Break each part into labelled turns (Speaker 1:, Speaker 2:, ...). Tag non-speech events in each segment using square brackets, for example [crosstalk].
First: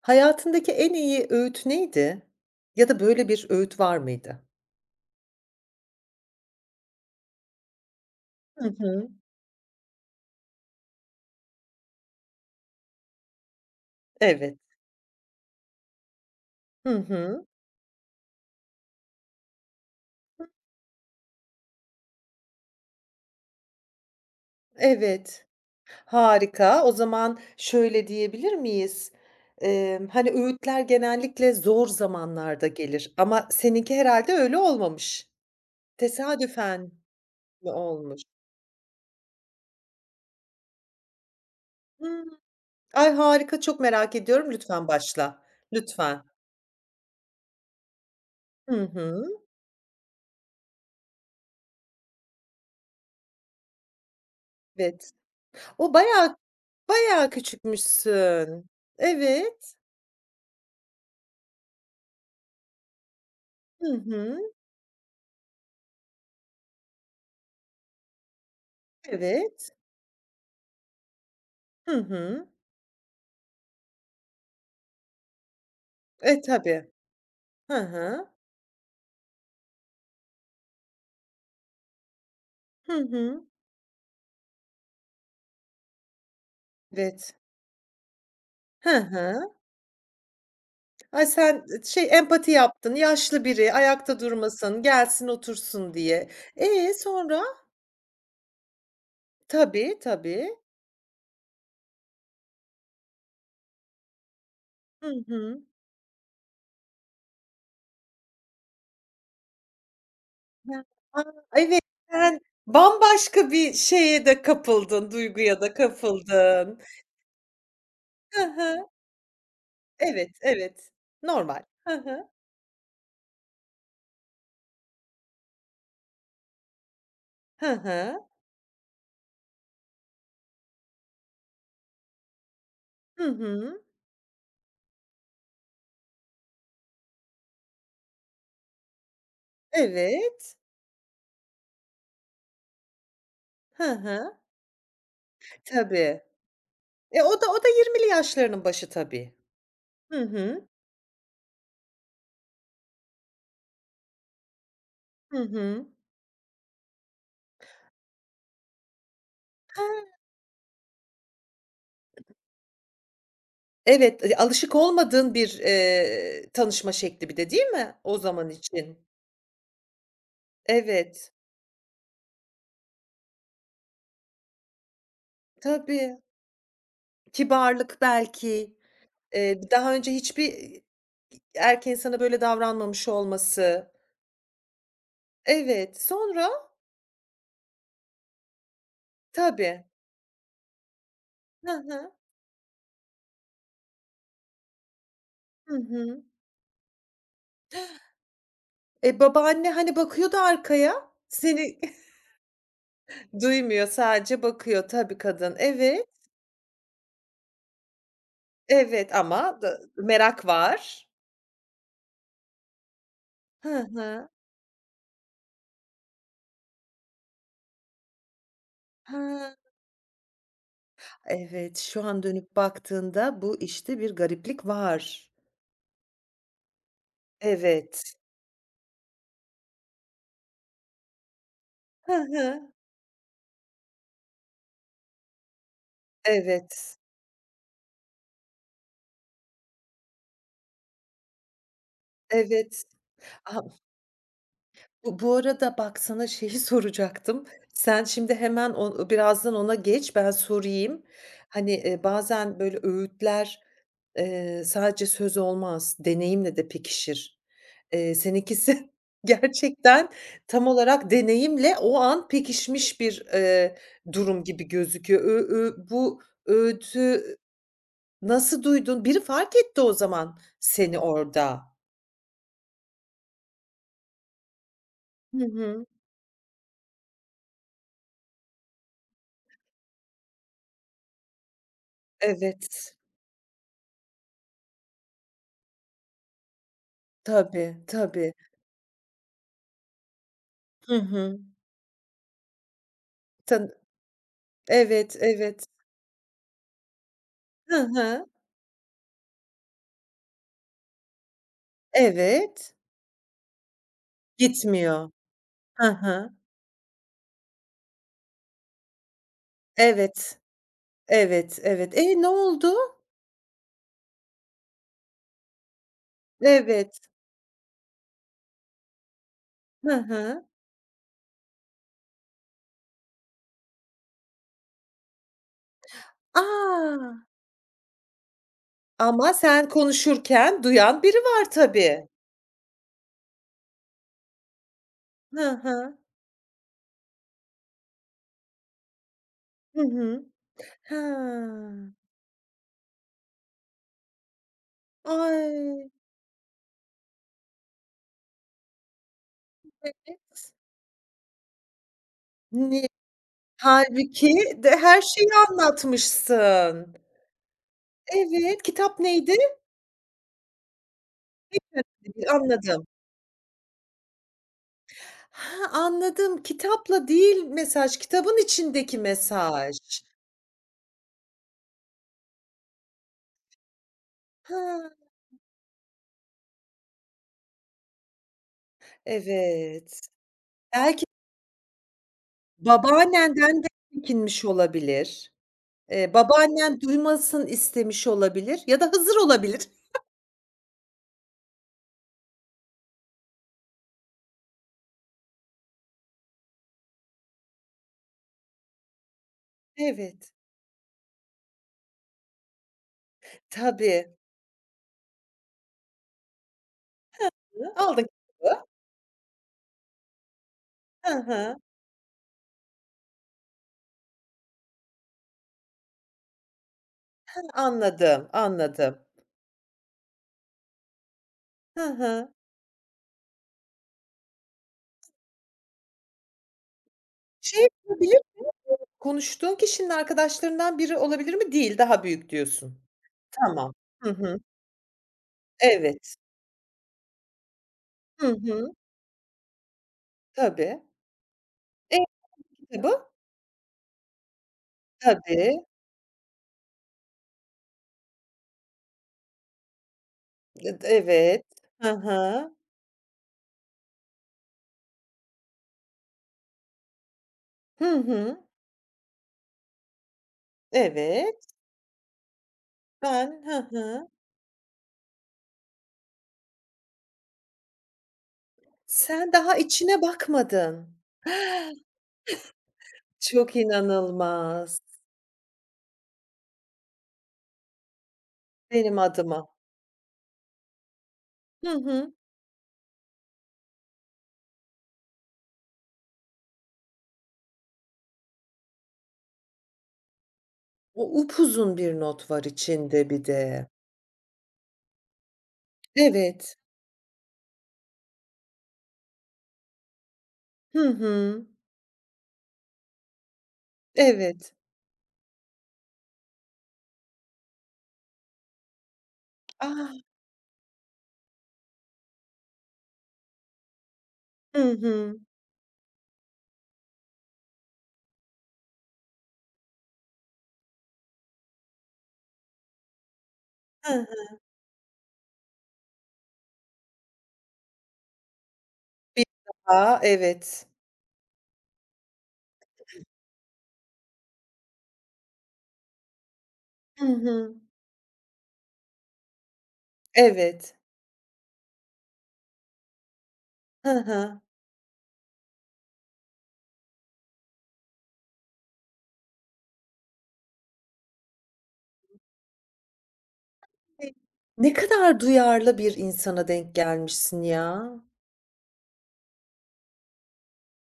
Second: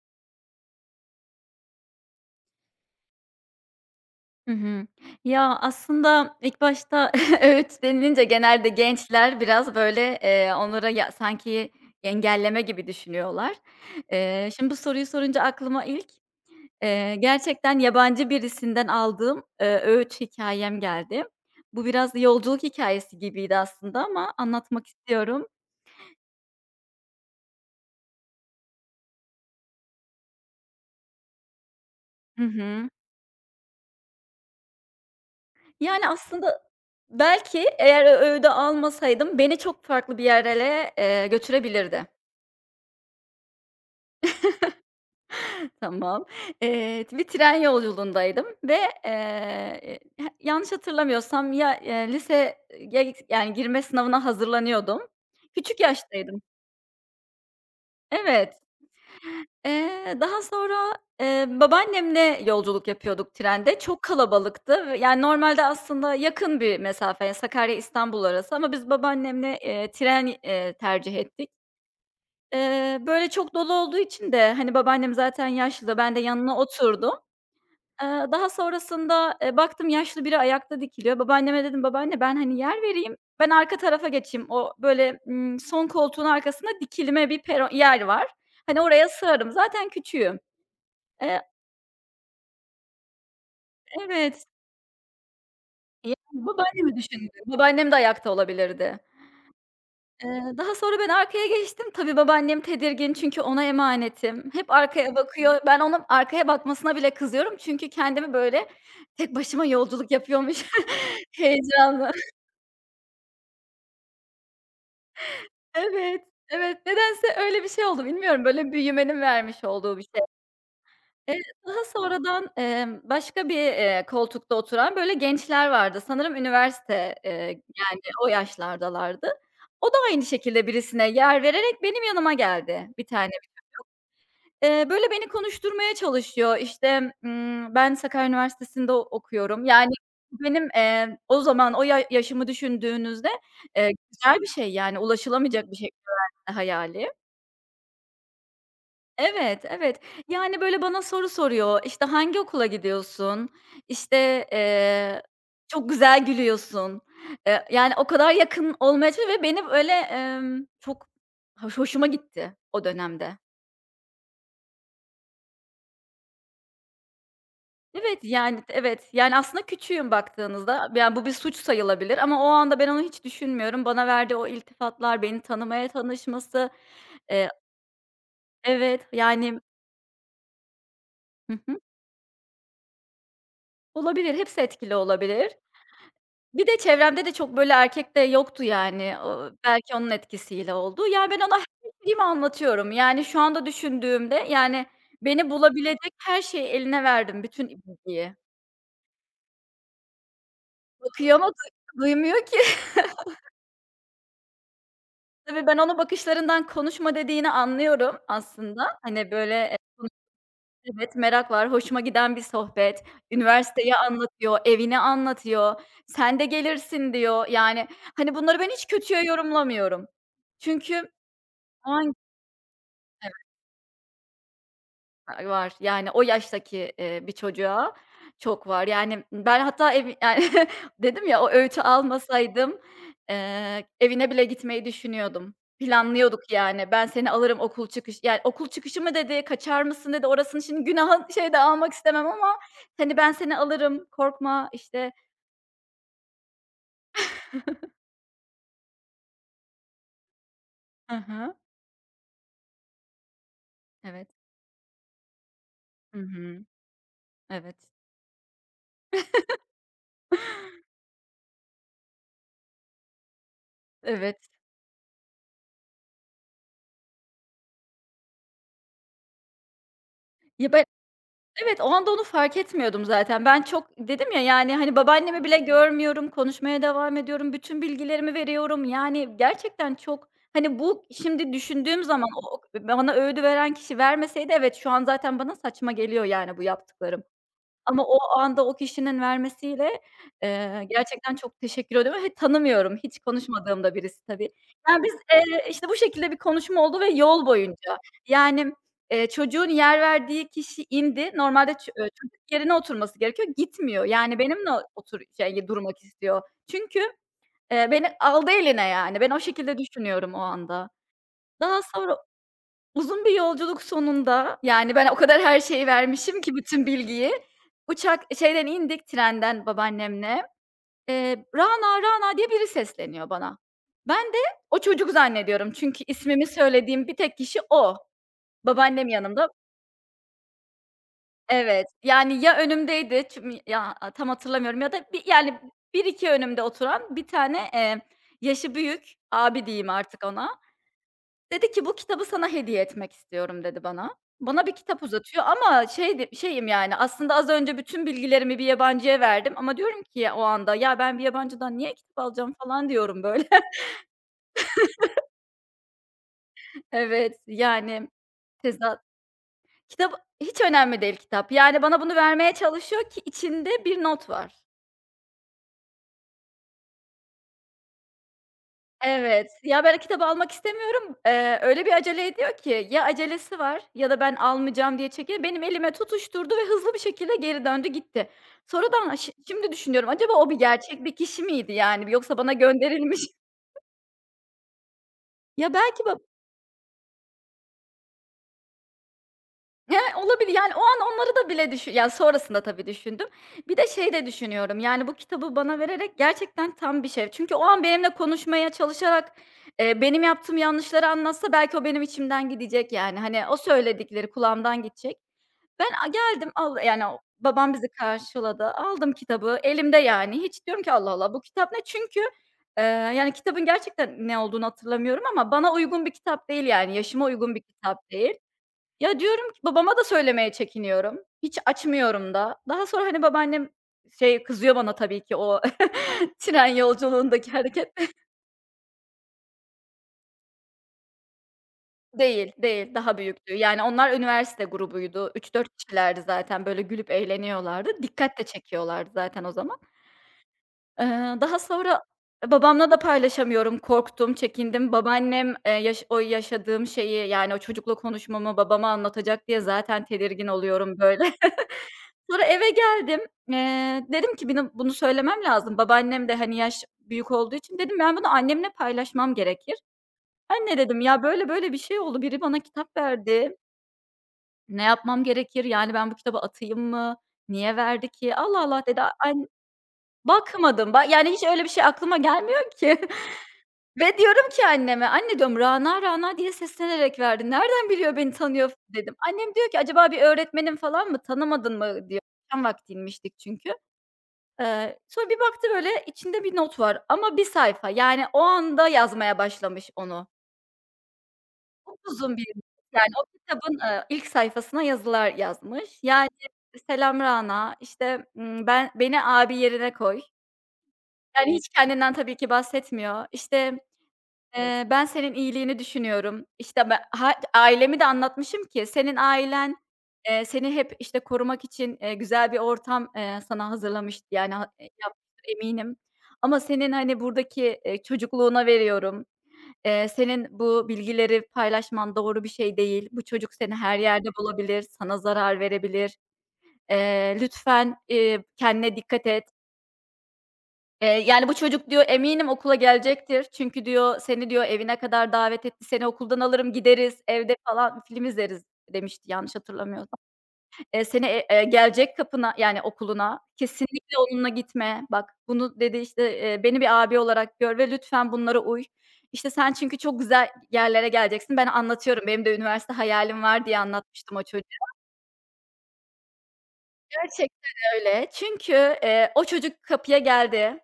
Speaker 1: Hayatındaki en iyi öğüt neydi? Ya da böyle bir öğüt var mıydı?
Speaker 2: Hı hı. Ya, aslında ilk başta [laughs] öğüt denilince
Speaker 1: Hı
Speaker 2: genelde
Speaker 1: hı.
Speaker 2: gençler biraz, böyle, onlara ya sanki engelleme gibi düşünüyorlar. Eee,
Speaker 1: Evet.
Speaker 2: şimdi bu soruyu sorunca aklıma ilk,
Speaker 1: Hı hı.
Speaker 2: gerçekten yabancı birisinden aldığım, öğüt hikâyem geldi. Bu biraz yolculuk hikayesi gibiydi aslında ama anlatmak
Speaker 1: Evet.
Speaker 2: istiyorum.
Speaker 1: Harika. O zaman şöyle diyebilir miyiz? Öğütler genellikle zor
Speaker 2: Hı
Speaker 1: zamanlarda
Speaker 2: hı.
Speaker 1: gelir ama seninki herhâlde öyle olmamış.
Speaker 2: Yani, aslında
Speaker 1: Tesadüfen
Speaker 2: belki
Speaker 1: mi olmuş?
Speaker 2: eğer o almasaydım beni çok farklı bir yerlere, götürebilirdi.
Speaker 1: Hıı. Ay, harika, çok merak ediyorum. Lütfen başla. Lütfen.
Speaker 2: Tamam. Bir tren yolculuğundaydım ve,
Speaker 1: Hı hı.
Speaker 2: eee, yanlış hatırlamıyorsam ya, liseye yani girme sınavına hazırlanıyordum.
Speaker 1: Evet.
Speaker 2: Küçük
Speaker 1: O bayağı
Speaker 2: yaştaydım.
Speaker 1: bayağı
Speaker 2: Evet.
Speaker 1: küçükmüşsün. Evet.
Speaker 2: Daha sonra, babaannemle yolculuk yapıyorduk trende.
Speaker 1: Hı
Speaker 2: Çok
Speaker 1: hı.
Speaker 2: kalabalıktı ve yani normalde aslında yakın bir mesafe, yani Sakarya İstanbul arası ama biz babaannemle,
Speaker 1: Evet.
Speaker 2: tercih ettik.
Speaker 1: Hı hı.
Speaker 2: Böyle çok dolu olduğu için de, hani, babaannem zaten yaşlı, ben de
Speaker 1: E,
Speaker 2: yanına
Speaker 1: tabii.
Speaker 2: oturdum.
Speaker 1: Hı
Speaker 2: Eee,
Speaker 1: hı.
Speaker 2: daha sonrasında, baktım yaşlı biri ayakta dikiliyor. Babaanneme dedim, "Babaanne ben, hani, yer
Speaker 1: Hı
Speaker 2: vereyim,
Speaker 1: hı.
Speaker 2: ben arka tarafa geçeyim." O, böyle, son koltuğun arkasında dikilme
Speaker 1: Evet.
Speaker 2: bir peron yer var. Hani,
Speaker 1: Hı
Speaker 2: oraya
Speaker 1: hı.
Speaker 2: sığarım. Zaten küçüğüm.
Speaker 1: Ay,
Speaker 2: Eee,
Speaker 1: sen şey empati yaptın, yaşlı biri ayakta
Speaker 2: evet.
Speaker 1: durmasın, gelsin otursun
Speaker 2: Yani,
Speaker 1: diye. E,
Speaker 2: babaannemi düşündüm.
Speaker 1: sonra?
Speaker 2: Babaannem de ayakta olabilirdi.
Speaker 1: Tabii, tabii.
Speaker 2: Daha sonra ben arkaya geçtim. Tabii babaannem tedirgin çünkü ona emanetim. Hep
Speaker 1: Hı
Speaker 2: arkaya bakıyor.
Speaker 1: hı.
Speaker 2: Ben onun arkaya bakmasına bile kızıyorum çünkü kendimi, böyle, tek başıma yolculuk yapıyormuş
Speaker 1: He. A,
Speaker 2: [laughs]
Speaker 1: evet,
Speaker 2: heyecanla.
Speaker 1: sen bambaşka bir şeye de kapıldın, duyguya da
Speaker 2: Evet,
Speaker 1: kapıldın.
Speaker 2: evet. Nedense öyle bir şey oldu.
Speaker 1: Hı
Speaker 2: Bilmiyorum, böyle
Speaker 1: hı.
Speaker 2: büyümenin vermiş olduğu bir şeydi.
Speaker 1: Evet, evet. Normal.
Speaker 2: Daha
Speaker 1: Hı hı.
Speaker 2: sonradan, başka bir, koltukta oturan böyle gençler vardı. Sanırım üniversite,
Speaker 1: Hı hı.
Speaker 2: o yaşlardalardı. O da aynı şekilde birisine yer vererek benim yanıma geldi bir
Speaker 1: Hı
Speaker 2: tane.
Speaker 1: hı.
Speaker 2: Böyle beni konuşturmaya çalışıyor. İşte, ben Sakarya Üniversitesi'nde okuyorum. Yani
Speaker 1: Evet.
Speaker 2: benim, o zaman o ya yaşımı düşündüğünüzde,
Speaker 1: Hı hı.
Speaker 2: güzel bir şey yani ulaşılamayacak bir şey
Speaker 1: Tabii.
Speaker 2: üniversite hayali.
Speaker 1: E, o da yirmili yaşlarının başı tabii.
Speaker 2: Evet, evet.
Speaker 1: Hı
Speaker 2: Yani,
Speaker 1: hı.
Speaker 2: böyle, bana soru soruyor. İşte, "Hangi okula gidiyorsun?" İşte,
Speaker 1: Hı hı.
Speaker 2: "Çok güzel gülüyorsun." Yani, o kadar yakın olmaya çalışıyor ve beni, böyle,
Speaker 1: Ha,
Speaker 2: çok hoşuma gitti o dönemde.
Speaker 1: evet, alışık olmadığın bir, tanışma şekli bir de, değil mi o
Speaker 2: Evet,
Speaker 1: zaman
Speaker 2: yani,
Speaker 1: için?
Speaker 2: evet. Yani, aslında küçüğüm baktığınızda. Yani, bu
Speaker 1: Evet.
Speaker 2: bir suç sayılabilir ama o anda ben onu hiç düşünmüyorum. Bana verdiği o iltifatlar, beni
Speaker 1: Tabii,
Speaker 2: tanışması, eee
Speaker 1: kibarlık belki,
Speaker 2: evet, yani.
Speaker 1: daha önce hiçbir,
Speaker 2: Hı hı.
Speaker 1: erkeğin sana böyle davranmamış olması.
Speaker 2: Olabilir, hepsi etkili olabilir.
Speaker 1: Evet,
Speaker 2: Bir
Speaker 1: sonra?
Speaker 2: de çevremde de çok böyle erkek de yoktu yani. O
Speaker 1: Tabii.
Speaker 2: belki onun etkisiyle oldu. Yani, ben ona her
Speaker 1: Hı hı.
Speaker 2: şeyimi anlatıyorum. Yani, şu anda düşündüğümde, yani, beni
Speaker 1: Hı
Speaker 2: bulabilecek
Speaker 1: hı.
Speaker 2: her şeyi eline verdim, bütün bilgiyi.
Speaker 1: E, babaanne, hani, bakıyordu arkaya,
Speaker 2: Bakıyor ama
Speaker 1: seni [laughs]
Speaker 2: duymuyor ki. [laughs]
Speaker 1: duymuyor sadece bakıyor tabii kadın.
Speaker 2: Tabii ben onun
Speaker 1: Evet.
Speaker 2: bakışlarından konuşma dediğini anlıyorum aslında.
Speaker 1: Evet
Speaker 2: Hani, böyle,
Speaker 1: ama da merak var.
Speaker 2: evet, merak var, hoşuma giden bir sohbet.
Speaker 1: Hı
Speaker 2: Üniversiteyi
Speaker 1: hı.
Speaker 2: anlatıyor, evini anlatıyor. "Sen de gelirsin." diyor. Yani, hani, bunları ben hiç kötüye
Speaker 1: Hıı.
Speaker 2: yorumlamıyorum. Çünkü
Speaker 1: Evet,
Speaker 2: o
Speaker 1: şu
Speaker 2: an.
Speaker 1: an dönüp baktığında bu işte bir gariplik var.
Speaker 2: Ay, var. Yani o yaştaki, bir çocuğa
Speaker 1: Evet.
Speaker 2: çok var. Yani ben hatta ev yani [laughs] dedim ya, o öğütü
Speaker 1: Hı hı.
Speaker 2: almasaydım, evine bile gitmeyi düşünüyordum. Planlıyorduk yani.
Speaker 1: Evet.
Speaker 2: "Ben seni alırım okul çıkış." Yani okul çıkışı mı dedi, kaçar mısın dedi. Orasını şimdi günaha şey de almak istemem ama
Speaker 1: Evet.
Speaker 2: hani, "Ben seni
Speaker 1: A
Speaker 2: alırım, korkma." işte.
Speaker 1: Bu arada bak sana şeyi [laughs] soracaktım. Sen şimdi hemen o birazdan ona geç, ben sorayım.
Speaker 2: Hı hı.
Speaker 1: Hani, bazen böyle öğütler,
Speaker 2: Evet.
Speaker 1: sadece söz olmaz,
Speaker 2: Hı
Speaker 1: deneyimle
Speaker 2: hı.
Speaker 1: de pekişir.
Speaker 2: Evet.
Speaker 1: Seninkisi [laughs] gerçekten tam
Speaker 2: [laughs]
Speaker 1: olarak deneyimle o an pekişmiş bir, durum
Speaker 2: Evet.
Speaker 1: gibi gözüküyor. Ö ö Bu öğütü nasıl duydun? Biri fark etti o zaman
Speaker 2: Ya,
Speaker 1: seni orada.
Speaker 2: evet, o anda onu fark etmiyordum zaten. Ben çok dedim ya, yani, hani, babaannemi
Speaker 1: Hı
Speaker 2: bile
Speaker 1: hı.
Speaker 2: görmüyorum, konuşmaya devam ediyorum, bütün bilgilerimi veriyorum. Yani, gerçekten çok, hani, bu şimdi düşündüğüm zaman o
Speaker 1: Evet.
Speaker 2: bana öğüdü veren kişi vermeseydi evet, şu an zaten bana saçma geliyor, yani, bu yaptıklarım.
Speaker 1: Tabii,
Speaker 2: Ama o
Speaker 1: tabii.
Speaker 2: anda o kişinin vermesiyle,
Speaker 1: Hı
Speaker 2: gerçekten
Speaker 1: hı.
Speaker 2: çok teşekkür ediyorum ve tanımıyorum, hiç
Speaker 1: Tan
Speaker 2: konuşmadığım da birisi tabii. Yani, biz,
Speaker 1: evet, evet.
Speaker 2: işte, bu şekilde bir konuşma oldu ve yol
Speaker 1: Hı
Speaker 2: boyunca.
Speaker 1: hı.
Speaker 2: Yani, çocuğun yer verdiği kişi indi. Normalde ç çocuk
Speaker 1: Evet.
Speaker 2: yerine oturması gerekiyor, gitmiyor. Yani, benimle
Speaker 1: Gitmiyor.
Speaker 2: otur şey,
Speaker 1: Hı
Speaker 2: durmak
Speaker 1: hı.
Speaker 2: istiyor. Çünkü, beni aldı eline, yani. Ben o şekilde düşünüyorum o
Speaker 1: Evet,
Speaker 2: anda.
Speaker 1: evet,
Speaker 2: Daha
Speaker 1: evet. E,
Speaker 2: sonra.
Speaker 1: ne oldu?
Speaker 2: Uzun bir yolculuk sonunda, yani, ben o kadar her şeyi vermişim ki bütün
Speaker 1: Evet.
Speaker 2: bilgiyi. Uçak şeyden indik, trenden
Speaker 1: Hı
Speaker 2: babaannemle.
Speaker 1: hı.
Speaker 2: "Rana, Rana" diye biri sesleniyor bana. Ben de o çocuk zannediyorum çünkü ismimi söylediğim
Speaker 1: A!
Speaker 2: bir tek kişi o. Babaannem
Speaker 1: Ama
Speaker 2: yanımda.
Speaker 1: sen konuşurken duyan biri var
Speaker 2: Evet,
Speaker 1: tabii.
Speaker 2: yani, ya önümdeydi çüm ya, tam hatırlamıyorum ya da bi
Speaker 1: Hı
Speaker 2: yani,
Speaker 1: hı.
Speaker 2: bir iki önümde oturan bir tane, yaşı büyük abi
Speaker 1: Hı
Speaker 2: diyeyim
Speaker 1: hı.
Speaker 2: artık ona.
Speaker 1: He.
Speaker 2: Dedi ki, "Bu kitabı sana hediye etmek istiyorum." dedi bana. Bana bir kitap uzatıyor ama
Speaker 1: Ay,
Speaker 2: şey de şeyim yani, aslında az önce bütün bilgilerimi bir yabancıya verdim ama diyorum ki o
Speaker 1: evet.
Speaker 2: anda, "Ya, ben bir yabancıdan niye kitap alacağım?"
Speaker 1: Ni
Speaker 2: falan diyorum böyle. [laughs]
Speaker 1: Hâlbuki de her şeyi anlatmışsın.
Speaker 2: Evet, yani
Speaker 1: Evet, kitap
Speaker 2: tezat.
Speaker 1: neydi?
Speaker 2: Kitap hiç önemli değil kitap. Yani bana bunu vermeye
Speaker 1: Anladım.
Speaker 2: çalışıyor ki içinde bir not var.
Speaker 1: Ha, anladım. Kitapla değil mesaj, kitabın içindeki
Speaker 2: Evet.
Speaker 1: mesaj.
Speaker 2: Ya, ben kitabı almak istemiyorum. Öyle bir acele ediyor ki ya acelesi var ya da ben
Speaker 1: Ha,
Speaker 2: almayacağım diye çekiniyor. Benim elime tutuşturdu ve hızlı bir şekilde geri döndü gitti. Sonradan şimdi
Speaker 1: evet.
Speaker 2: düşünüyorum acaba o bir gerçek
Speaker 1: Belki
Speaker 2: bir kişi miydi yani yoksa bana gönderilmiş. [laughs]
Speaker 1: babaannenden de çekinmiş olabilir.
Speaker 2: Ya, belki
Speaker 1: Babaannen duymasın istemiş olabilir ya da Hızır olabilir.
Speaker 2: he, olabilir. Yani o an onları da bile düşün yani sonrasında tabii düşündüm. Bir de şey de düşünüyorum, yani bu kitabı bana vererek gerçekten tam bir şey. Çünkü o an benimle konuşmaya çalışarak, benim
Speaker 1: Evet,
Speaker 2: yaptığım yanlışları anlatsa belki o benim içimden gidecek yani. Hani o
Speaker 1: tabii.
Speaker 2: söyledikleri kulağımdan gidecek. Ben a geldim al yani o
Speaker 1: Hı,
Speaker 2: babam bizi
Speaker 1: aldın kitabı.
Speaker 2: karşıladı. Aldım kitabı elimde yani. Hiç diyorum ki Allah
Speaker 1: Hı.
Speaker 2: Allah bu
Speaker 1: Hı,
Speaker 2: kitap ne? Çünkü, eee, yani kitabın gerçekten ne olduğunu hatırlamıyorum ama bana uygun bir kitap değil yani yaşıma uygun bir kitap
Speaker 1: anladım,
Speaker 2: değil.
Speaker 1: anladım.
Speaker 2: Ya, diyorum ki babama da söylemeye çekiniyorum. Hiç
Speaker 1: Hı hı.
Speaker 2: açmıyorum da. Daha sonra, hani, babaannem şey kızıyor bana tabii ki o [laughs] tren yolculuğundaki
Speaker 1: Şey
Speaker 2: hareket.
Speaker 1: olabilir, konuştuğun kişinin arkadaşlarından biri olabilir mi? Değil, daha büyük
Speaker 2: Değil,
Speaker 1: diyorsun.
Speaker 2: değil, daha büyüktü.
Speaker 1: Tamam.
Speaker 2: Yani
Speaker 1: Hı
Speaker 2: onlar
Speaker 1: hı.
Speaker 2: üniversite grubuydu. Üç dört
Speaker 1: Evet.
Speaker 2: kişilerdi zaten, böyle, gülüp eğleniyorlardı.
Speaker 1: Hı
Speaker 2: Dikkat de
Speaker 1: hı.
Speaker 2: çekiyorlardı zaten o zaman.
Speaker 1: Tabii.
Speaker 2: Daha
Speaker 1: E,
Speaker 2: sonra babamla da
Speaker 1: kitabı?
Speaker 2: paylaşamıyorum. Korktum, çekindim. Babaannem,
Speaker 1: Tabii.
Speaker 2: yaş o yaşadığım şeyi, yani, o çocukla konuşmamı babama anlatacak diye zaten tedirgin oluyorum, böyle.
Speaker 1: Evet. Hı
Speaker 2: Sonra
Speaker 1: hı.
Speaker 2: eve geldim. Dedim ki bunu söylemem lazım. Babaannem de, hani, yaş büyük olduğu için
Speaker 1: Hı
Speaker 2: dedim ben bunu
Speaker 1: hı.
Speaker 2: annemle paylaşmam gerekir. "Anne" dedim, "ya,
Speaker 1: Evet.
Speaker 2: böyle böyle bir şey oldu. Biri bana kitap verdi.
Speaker 1: Hı hı.
Speaker 2: Ne yapmam gerekir? Yani, ben bu kitabı atayım mı? Niye verdi ki?" "Allah Allah" dedi.
Speaker 1: Sen daha içine bakmadın.
Speaker 2: Bakmadım. Yani, hiç öyle bir şey aklıma gelmiyor ki [laughs]
Speaker 1: Çok
Speaker 2: ve diyorum ki
Speaker 1: inanılmaz
Speaker 2: anneme, "Anne" diyorum, "Rana, Rana diye seslenerek verdi. Nereden biliyor beni tanıyor?"
Speaker 1: benim
Speaker 2: dedim.
Speaker 1: adıma.
Speaker 2: Annem diyor ki, "Acaba bir öğretmenim falan mı?
Speaker 1: Hı
Speaker 2: Tanımadın mı?"
Speaker 1: hı.
Speaker 2: diyor. Akşam vaktiymiştik çünkü. Sonra bir baktı böyle içinde bir not var ama bir sayfa. Yani o anda yazmaya başlamış onu.
Speaker 1: O upuzun bir not
Speaker 2: Upuzun
Speaker 1: var
Speaker 2: bir yani
Speaker 1: içinde bir
Speaker 2: o
Speaker 1: de.
Speaker 2: kitabın, ilk sayfasına yazılar yazmış. Yani
Speaker 1: Evet.
Speaker 2: "Selam Rana." işte, "Ben beni abi yerine koy."
Speaker 1: Hı hı.
Speaker 2: Yani hiç kendinden tabii ki bahsetmiyor. İşte.
Speaker 1: Evet.
Speaker 2: Ben senin iyiliğini düşünüyorum. İşte, be ha ailemi de anlatmışım ki senin ailen,
Speaker 1: Ah!
Speaker 2: seni hep, işte, korumak için, güzel bir ortam, sana hazırlamıştı. Yani,
Speaker 1: Hı hı.
Speaker 2: yapmıştır eminim ama senin, hani, buradaki, çocukluğuna veriyorum. Senin bu bilgileri paylaşman doğru bir şey değil. Bu çocuk seni
Speaker 1: Hı
Speaker 2: her
Speaker 1: hı.
Speaker 2: yerde bulabilir, sana zarar verebilir. Lütfen, kendine
Speaker 1: Bir
Speaker 2: dikkat et.
Speaker 1: daha evet.
Speaker 2: Yani, bu çocuk diyor eminim okula gelecektir. Çünkü diyor seni diyor evine kadar davet etti. Seni okuldan alırım
Speaker 1: Hı
Speaker 2: gideriz
Speaker 1: hı.
Speaker 2: evde falan film izleriz demişti yanlış hatırlamıyorsam.
Speaker 1: Evet.
Speaker 2: Seni, gelecek kapına yani okuluna.
Speaker 1: Hı
Speaker 2: Kesinlikle
Speaker 1: hı.
Speaker 2: onunla gitme. Bak bunu dedi işte, beni bir abi olarak gör ve lütfen bunlara uy. İşte sen çünkü çok güzel yerlere geleceksin. Ben anlatıyorum benim de üniversite hayalim var diye
Speaker 1: E,
Speaker 2: anlatmıştım o
Speaker 1: ne
Speaker 2: çocuğa.
Speaker 1: kadar duyarlı bir insana denk gelmişsin
Speaker 2: Gerçekten
Speaker 1: ya.
Speaker 2: öyle. Çünkü, o çocuk kapıya geldi.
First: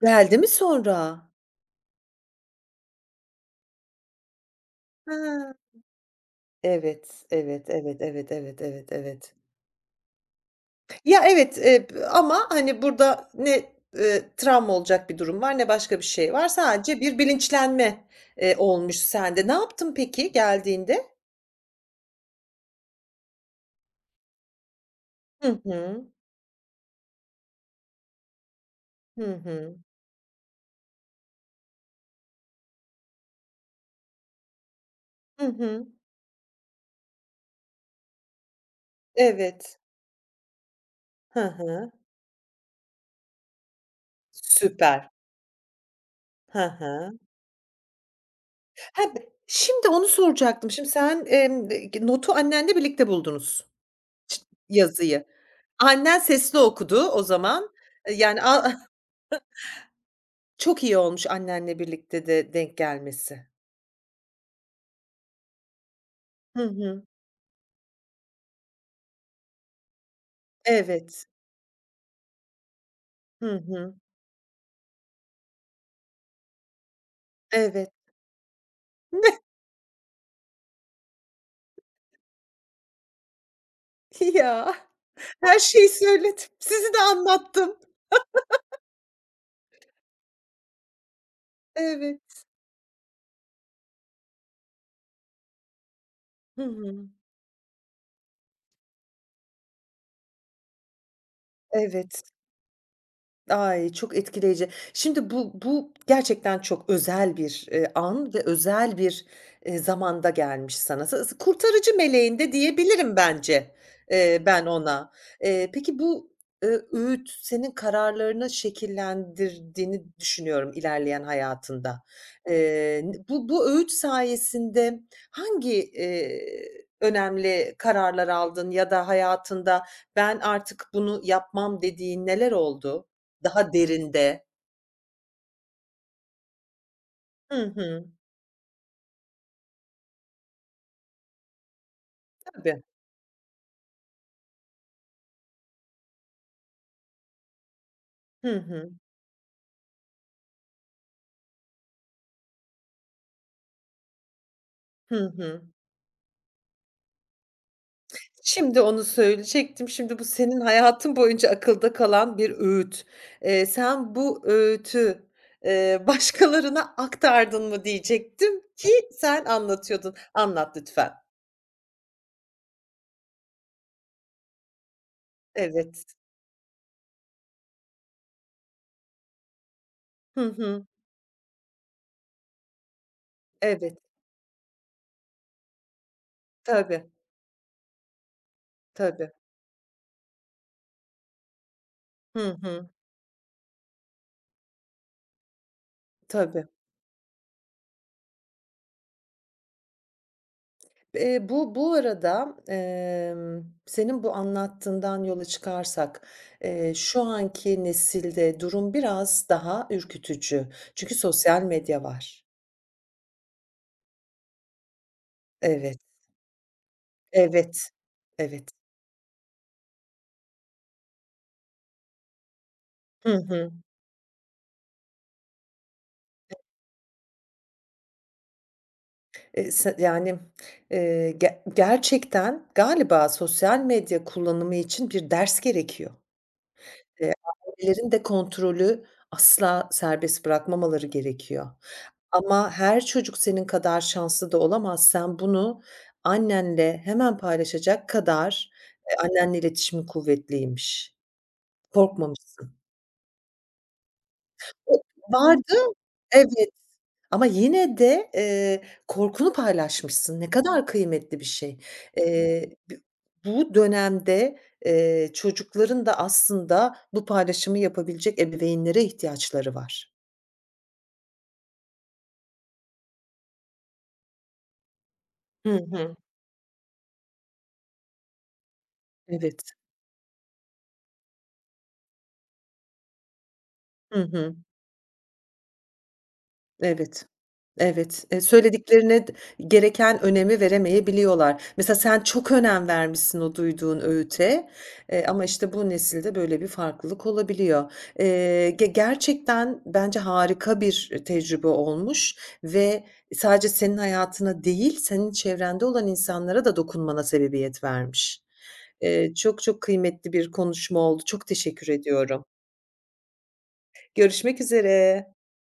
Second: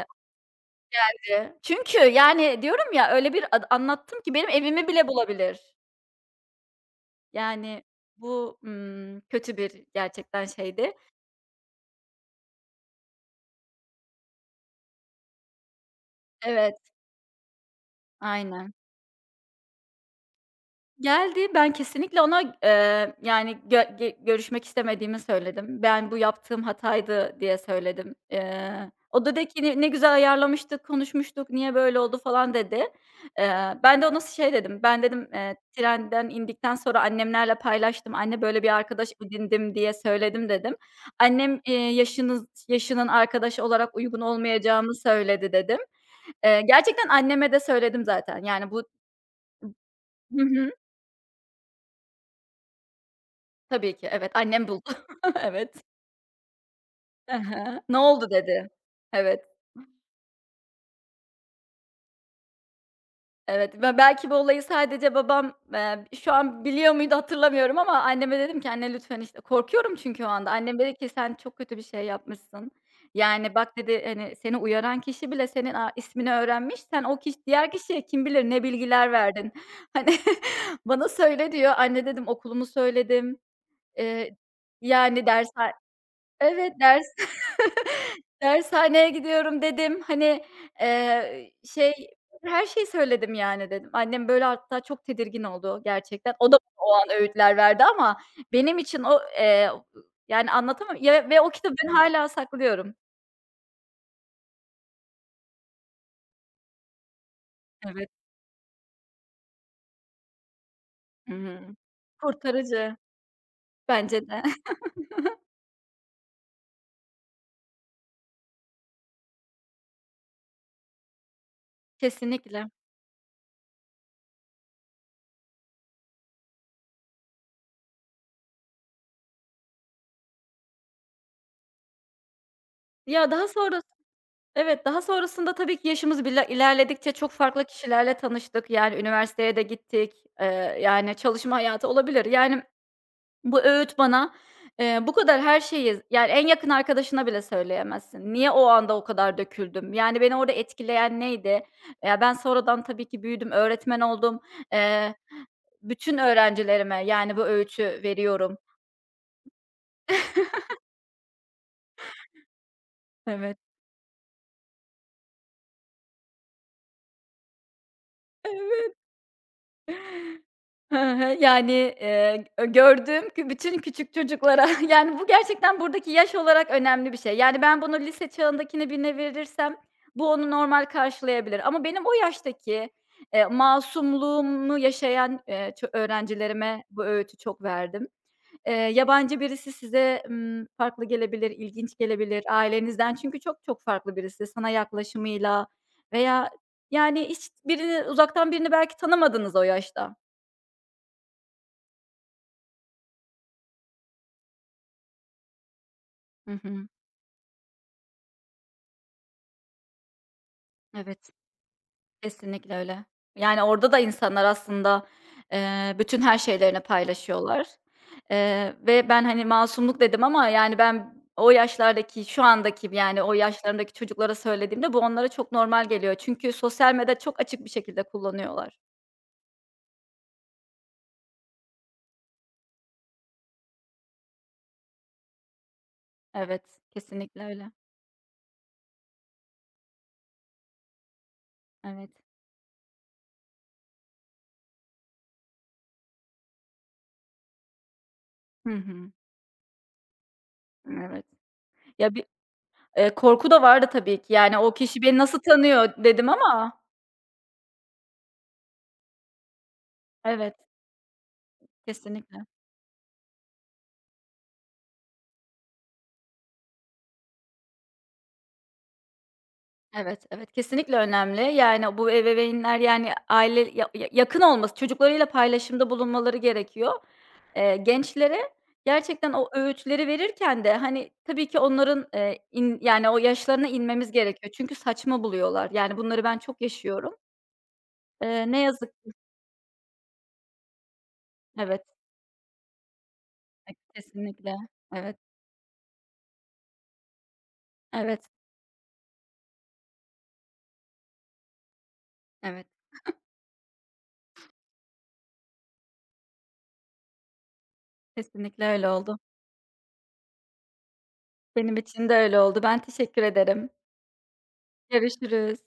Speaker 1: Geldi mi sonra?
Speaker 2: Bence. Çünkü, yani, diyorum ya, öyle bir ad anlattım ki benim evimi bile
Speaker 1: Hıı.
Speaker 2: bulabilir.
Speaker 1: Evet, evet,
Speaker 2: Yani
Speaker 1: evet, evet,
Speaker 2: bu,
Speaker 1: evet, evet, evet.
Speaker 2: kötü bir gerçekten şeydi.
Speaker 1: Ya, evet, b ama, hani, burada ne, travma olacak bir durum var ne başka bir şey var.
Speaker 2: Evet,
Speaker 1: Sadece bir bilinçlenme,
Speaker 2: aynen.
Speaker 1: olmuş sende. Ne yaptın peki geldiğinde?
Speaker 2: Geldi. Ben kesinlikle ona, yani, gö ge görüşmek istemediğimi
Speaker 1: Hı
Speaker 2: söyledim.
Speaker 1: hı.
Speaker 2: Ben, "Bu yaptığım hataydı." diye söyledim. Eee,
Speaker 1: Hı
Speaker 2: o da dedi ki,
Speaker 1: hı.
Speaker 2: "Ne güzel ayarlamıştık, konuşmuştuk, niye böyle oldu?" falan dedi. Ben de ona şey dedim, ben dedim,
Speaker 1: Hı hı.
Speaker 2: trenden indikten sonra annemlerle paylaştım. "Anne, böyle bir arkadaş edindim."
Speaker 1: Evet.
Speaker 2: diye söyledim dedim.
Speaker 1: Hı
Speaker 2: Annem,
Speaker 1: hı.
Speaker 2: Yaşının arkadaş olarak uygun olmayacağımı
Speaker 1: Süper.
Speaker 2: söyledi." dedim.
Speaker 1: Hı
Speaker 2: Gerçekten
Speaker 1: hı.
Speaker 2: anneme de söyledim zaten. Yani bu
Speaker 1: Ha, b Şimdi onu soracaktım.
Speaker 2: [laughs]
Speaker 1: Şimdi sen, g notu annenle birlikte buldunuz,
Speaker 2: tabii ki, evet.
Speaker 1: ç
Speaker 2: Annem buldu.
Speaker 1: yazıyı.
Speaker 2: [laughs] Evet.
Speaker 1: Annen sesli okudu o
Speaker 2: Hı
Speaker 1: zaman.
Speaker 2: hı. "Ne oldu?"
Speaker 1: Yani, a
Speaker 2: dedi. Evet,
Speaker 1: Çok iyi olmuş annenle birlikte de denk gelmesi.
Speaker 2: evet ve belki bu olayı sadece babam, şu
Speaker 1: Hı
Speaker 2: an biliyor
Speaker 1: hı.
Speaker 2: muydu hatırlamıyorum ama anneme dedim ki, "Anne lütfen" işte, korkuyorum çünkü o anda. Annem dedi ki,
Speaker 1: Evet.
Speaker 2: "Sen çok kötü bir şey yapmışsın.
Speaker 1: Hı
Speaker 2: Yani bak"
Speaker 1: hı.
Speaker 2: dedi, "hani, seni uyaran kişi bile senin ismini öğrenmiş. Sen o kişi diğer
Speaker 1: Evet.
Speaker 2: kişiye kim bilir ne bilgiler
Speaker 1: [laughs]
Speaker 2: verdin. [laughs] Hani, bana söyle" diyor. "Anne" dedim, "okulumu söyledim. Eee,
Speaker 1: Ya,
Speaker 2: yani ders."
Speaker 1: her şeyi söyledim.
Speaker 2: Evet,
Speaker 1: Sizi de
Speaker 2: ders [laughs]
Speaker 1: anlattım.
Speaker 2: dershaneye gidiyorum dedim. Hani, şey,
Speaker 1: Evet.
Speaker 2: her şeyi söyledim yani dedim. Annem böyle hatta çok tedirgin oldu gerçekten. O da
Speaker 1: Hı
Speaker 2: o
Speaker 1: hı.
Speaker 2: an öğütler verdi ama benim için o, yani anlatamam ya ve o kitabı ben hâlâ
Speaker 1: Evet.
Speaker 2: saklıyorum.
Speaker 1: Ay, çok etkileyici. Şimdi bu gerçekten çok özel bir,
Speaker 2: Evet.
Speaker 1: an ve özel bir, zamanda gelmiş sana. S
Speaker 2: Hı
Speaker 1: s
Speaker 2: hı.
Speaker 1: Kurtarıcı meleğinde
Speaker 2: Kurtarıcı
Speaker 1: diyebilirim bence,
Speaker 2: bence de.
Speaker 1: ben
Speaker 2: [laughs]
Speaker 1: ona. Peki bu, öğüt senin kararlarını şekillendirdiğini düşünüyorum ilerleyen hayatında.
Speaker 2: Kesinlikle.
Speaker 1: N Bu öğüt sayesinde hangi, önemli kararlar aldın ya da hayatında ben artık bunu yapmam dediğin neler oldu?
Speaker 2: Ya, daha
Speaker 1: Daha
Speaker 2: sonra
Speaker 1: derinde.
Speaker 2: evet, daha sonrasında tabii ki yaşımız bile ilerledikçe çok
Speaker 1: Hı
Speaker 2: farklı
Speaker 1: hı.
Speaker 2: kişilerle tanıştık. Yani üniversiteye de gittik. Eee, yani çalışma hayatı olabilir. Yani.
Speaker 1: Tabii.
Speaker 2: Bu öğüt bana, bu kadar her şeyi yani en yakın arkadaşına bile söyleyemezsin. Niye
Speaker 1: Hı
Speaker 2: o
Speaker 1: hı.
Speaker 2: anda o kadar döküldüm? Yani beni orada etkileyen neydi? Ya, ben sonradan tabii ki büyüdüm, öğretmen oldum. Eee,
Speaker 1: Hı hı.
Speaker 2: bütün öğrencilerime, yani, bu öğütü veriyorum.
Speaker 1: Şimdi onu söyleyecektim. Şimdi bu senin hayatın boyunca akılda kalan bir öğüt.
Speaker 2: Evet.
Speaker 1: Sen bu öğütü, [laughs] başkalarına aktardın mı
Speaker 2: [laughs]
Speaker 1: diyecektim ki
Speaker 2: Evet.
Speaker 1: sen anlatıyordun. Anlat
Speaker 2: Hı
Speaker 1: lütfen.
Speaker 2: hı. Yani, gördüğüm bütün küçük çocuklara [laughs] yani bu gerçekten
Speaker 1: Evet.
Speaker 2: buradaki yaş olarak önemli bir şey. Yani ben bunu lise çağındakine birine verirsem bu
Speaker 1: Hı
Speaker 2: onu normal
Speaker 1: hı.
Speaker 2: karşılayabilir ama benim o yaştaki,
Speaker 1: Evet.
Speaker 2: masumluğumu yaşayan, ço öğrencilerime bu
Speaker 1: Tabii,
Speaker 2: öğütü çok verdim. Eee,
Speaker 1: tabii.
Speaker 2: yabancı birisi size, farklı gelebilir, ilginç gelebilir
Speaker 1: Hı hı.
Speaker 2: ailenizden çünkü çok çok farklı birisi sana yaklaşımıyla veya
Speaker 1: Tabii.
Speaker 2: yani hiç birini uzaktan birini belki tanımadınız o yaşta.
Speaker 1: Bu arada, senin bu anlattığından yola çıkarsak,
Speaker 2: Hı hı.
Speaker 1: şu anki nesilde durum biraz daha ürkütücü. Çünkü
Speaker 2: Evet,
Speaker 1: sosyal medya var.
Speaker 2: kesinlikle öyle. Yani, orada da insanlar aslında,
Speaker 1: Evet,
Speaker 2: bütün her şeylerini paylaşıyorlar,
Speaker 1: evet, evet.
Speaker 2: ve ben, hani, masumluk dedim ama, yani, ben o yaşlardaki, şu andaki, yani, o
Speaker 1: Hı hı.
Speaker 2: yaşlarındaki çocuklara söylediğimde bu onlara çok normal geliyor. Çünkü sosyal medya çok açık bir şekilde kullanıyorlar.
Speaker 1: Se Yani, ge gerçekten galiba sosyal medya kullanımı için bir ders gerekiyor.
Speaker 2: Evet,
Speaker 1: Eee,
Speaker 2: kesinlikle öyle.
Speaker 1: Ailelerin de kontrolü asla serbest bırakmamaları gerekiyor.
Speaker 2: Evet.
Speaker 1: Ama her çocuk senin kadar şanslı da olamaz. Sen bunu annenle hemen paylaşacak kadar,
Speaker 2: Hı hı.
Speaker 1: annenle iletişimin kuvvetliymiş.
Speaker 2: Evet. Ya, bir,
Speaker 1: Korkmamışsın.
Speaker 2: korku da vardı tabii ki. Yani, o
Speaker 1: O
Speaker 2: kişi beni nasıl
Speaker 1: vardı,
Speaker 2: tanıyor dedim
Speaker 1: evet
Speaker 2: ama.
Speaker 1: ama yine de, korkunu paylaşmışsın. Ne
Speaker 2: Evet,
Speaker 1: kadar kıymetli bir şey.
Speaker 2: kesinlikle.
Speaker 1: B Bu dönemde, çocukların da aslında bu paylaşımı yapabilecek ebeveynlere ihtiyaçları var.
Speaker 2: Evet, evet, kesinlikle önemli. Yani, bu ebeveynler, yani, aile ya ya yakın olması, çocuklarıyla
Speaker 1: Hı
Speaker 2: paylaşımda
Speaker 1: hı.
Speaker 2: bulunmaları gerekiyor. Gençlere gerçekten o
Speaker 1: Evet.
Speaker 2: öğütleri verirken de, hani, tabii ki onların, in yani, o yaşlarına inmemiz
Speaker 1: Hı
Speaker 2: gerekiyor.
Speaker 1: hı.
Speaker 2: Çünkü saçma buluyorlar. Yani, bunları ben çok yaşıyorum.
Speaker 1: Evet. Evet.
Speaker 2: Ne yazık.
Speaker 1: Söylediklerine gereken önemi veremeyebiliyorlar.
Speaker 2: Evet,
Speaker 1: Mesela sen çok önem vermişsin o duyduğun
Speaker 2: kesinlikle.
Speaker 1: öğüte,
Speaker 2: Evet,
Speaker 1: ama, işte, bu nesilde böyle bir farklılık olabiliyor.
Speaker 2: evet,
Speaker 1: Ge Gerçekten bence harika bir tecrübe olmuş
Speaker 2: evet.
Speaker 1: ve sadece senin hayatına değil, senin çevrende olan insanlara da dokunmana sebebiyet vermiş.
Speaker 2: Kesinlikle öyle oldu.
Speaker 1: Çok çok kıymetli bir konuşma oldu. Çok
Speaker 2: Benim
Speaker 1: teşekkür
Speaker 2: için de öyle
Speaker 1: ediyorum.
Speaker 2: oldu. Ben teşekkür ederim.
Speaker 1: Görüşmek üzere.
Speaker 2: Görüşürüz.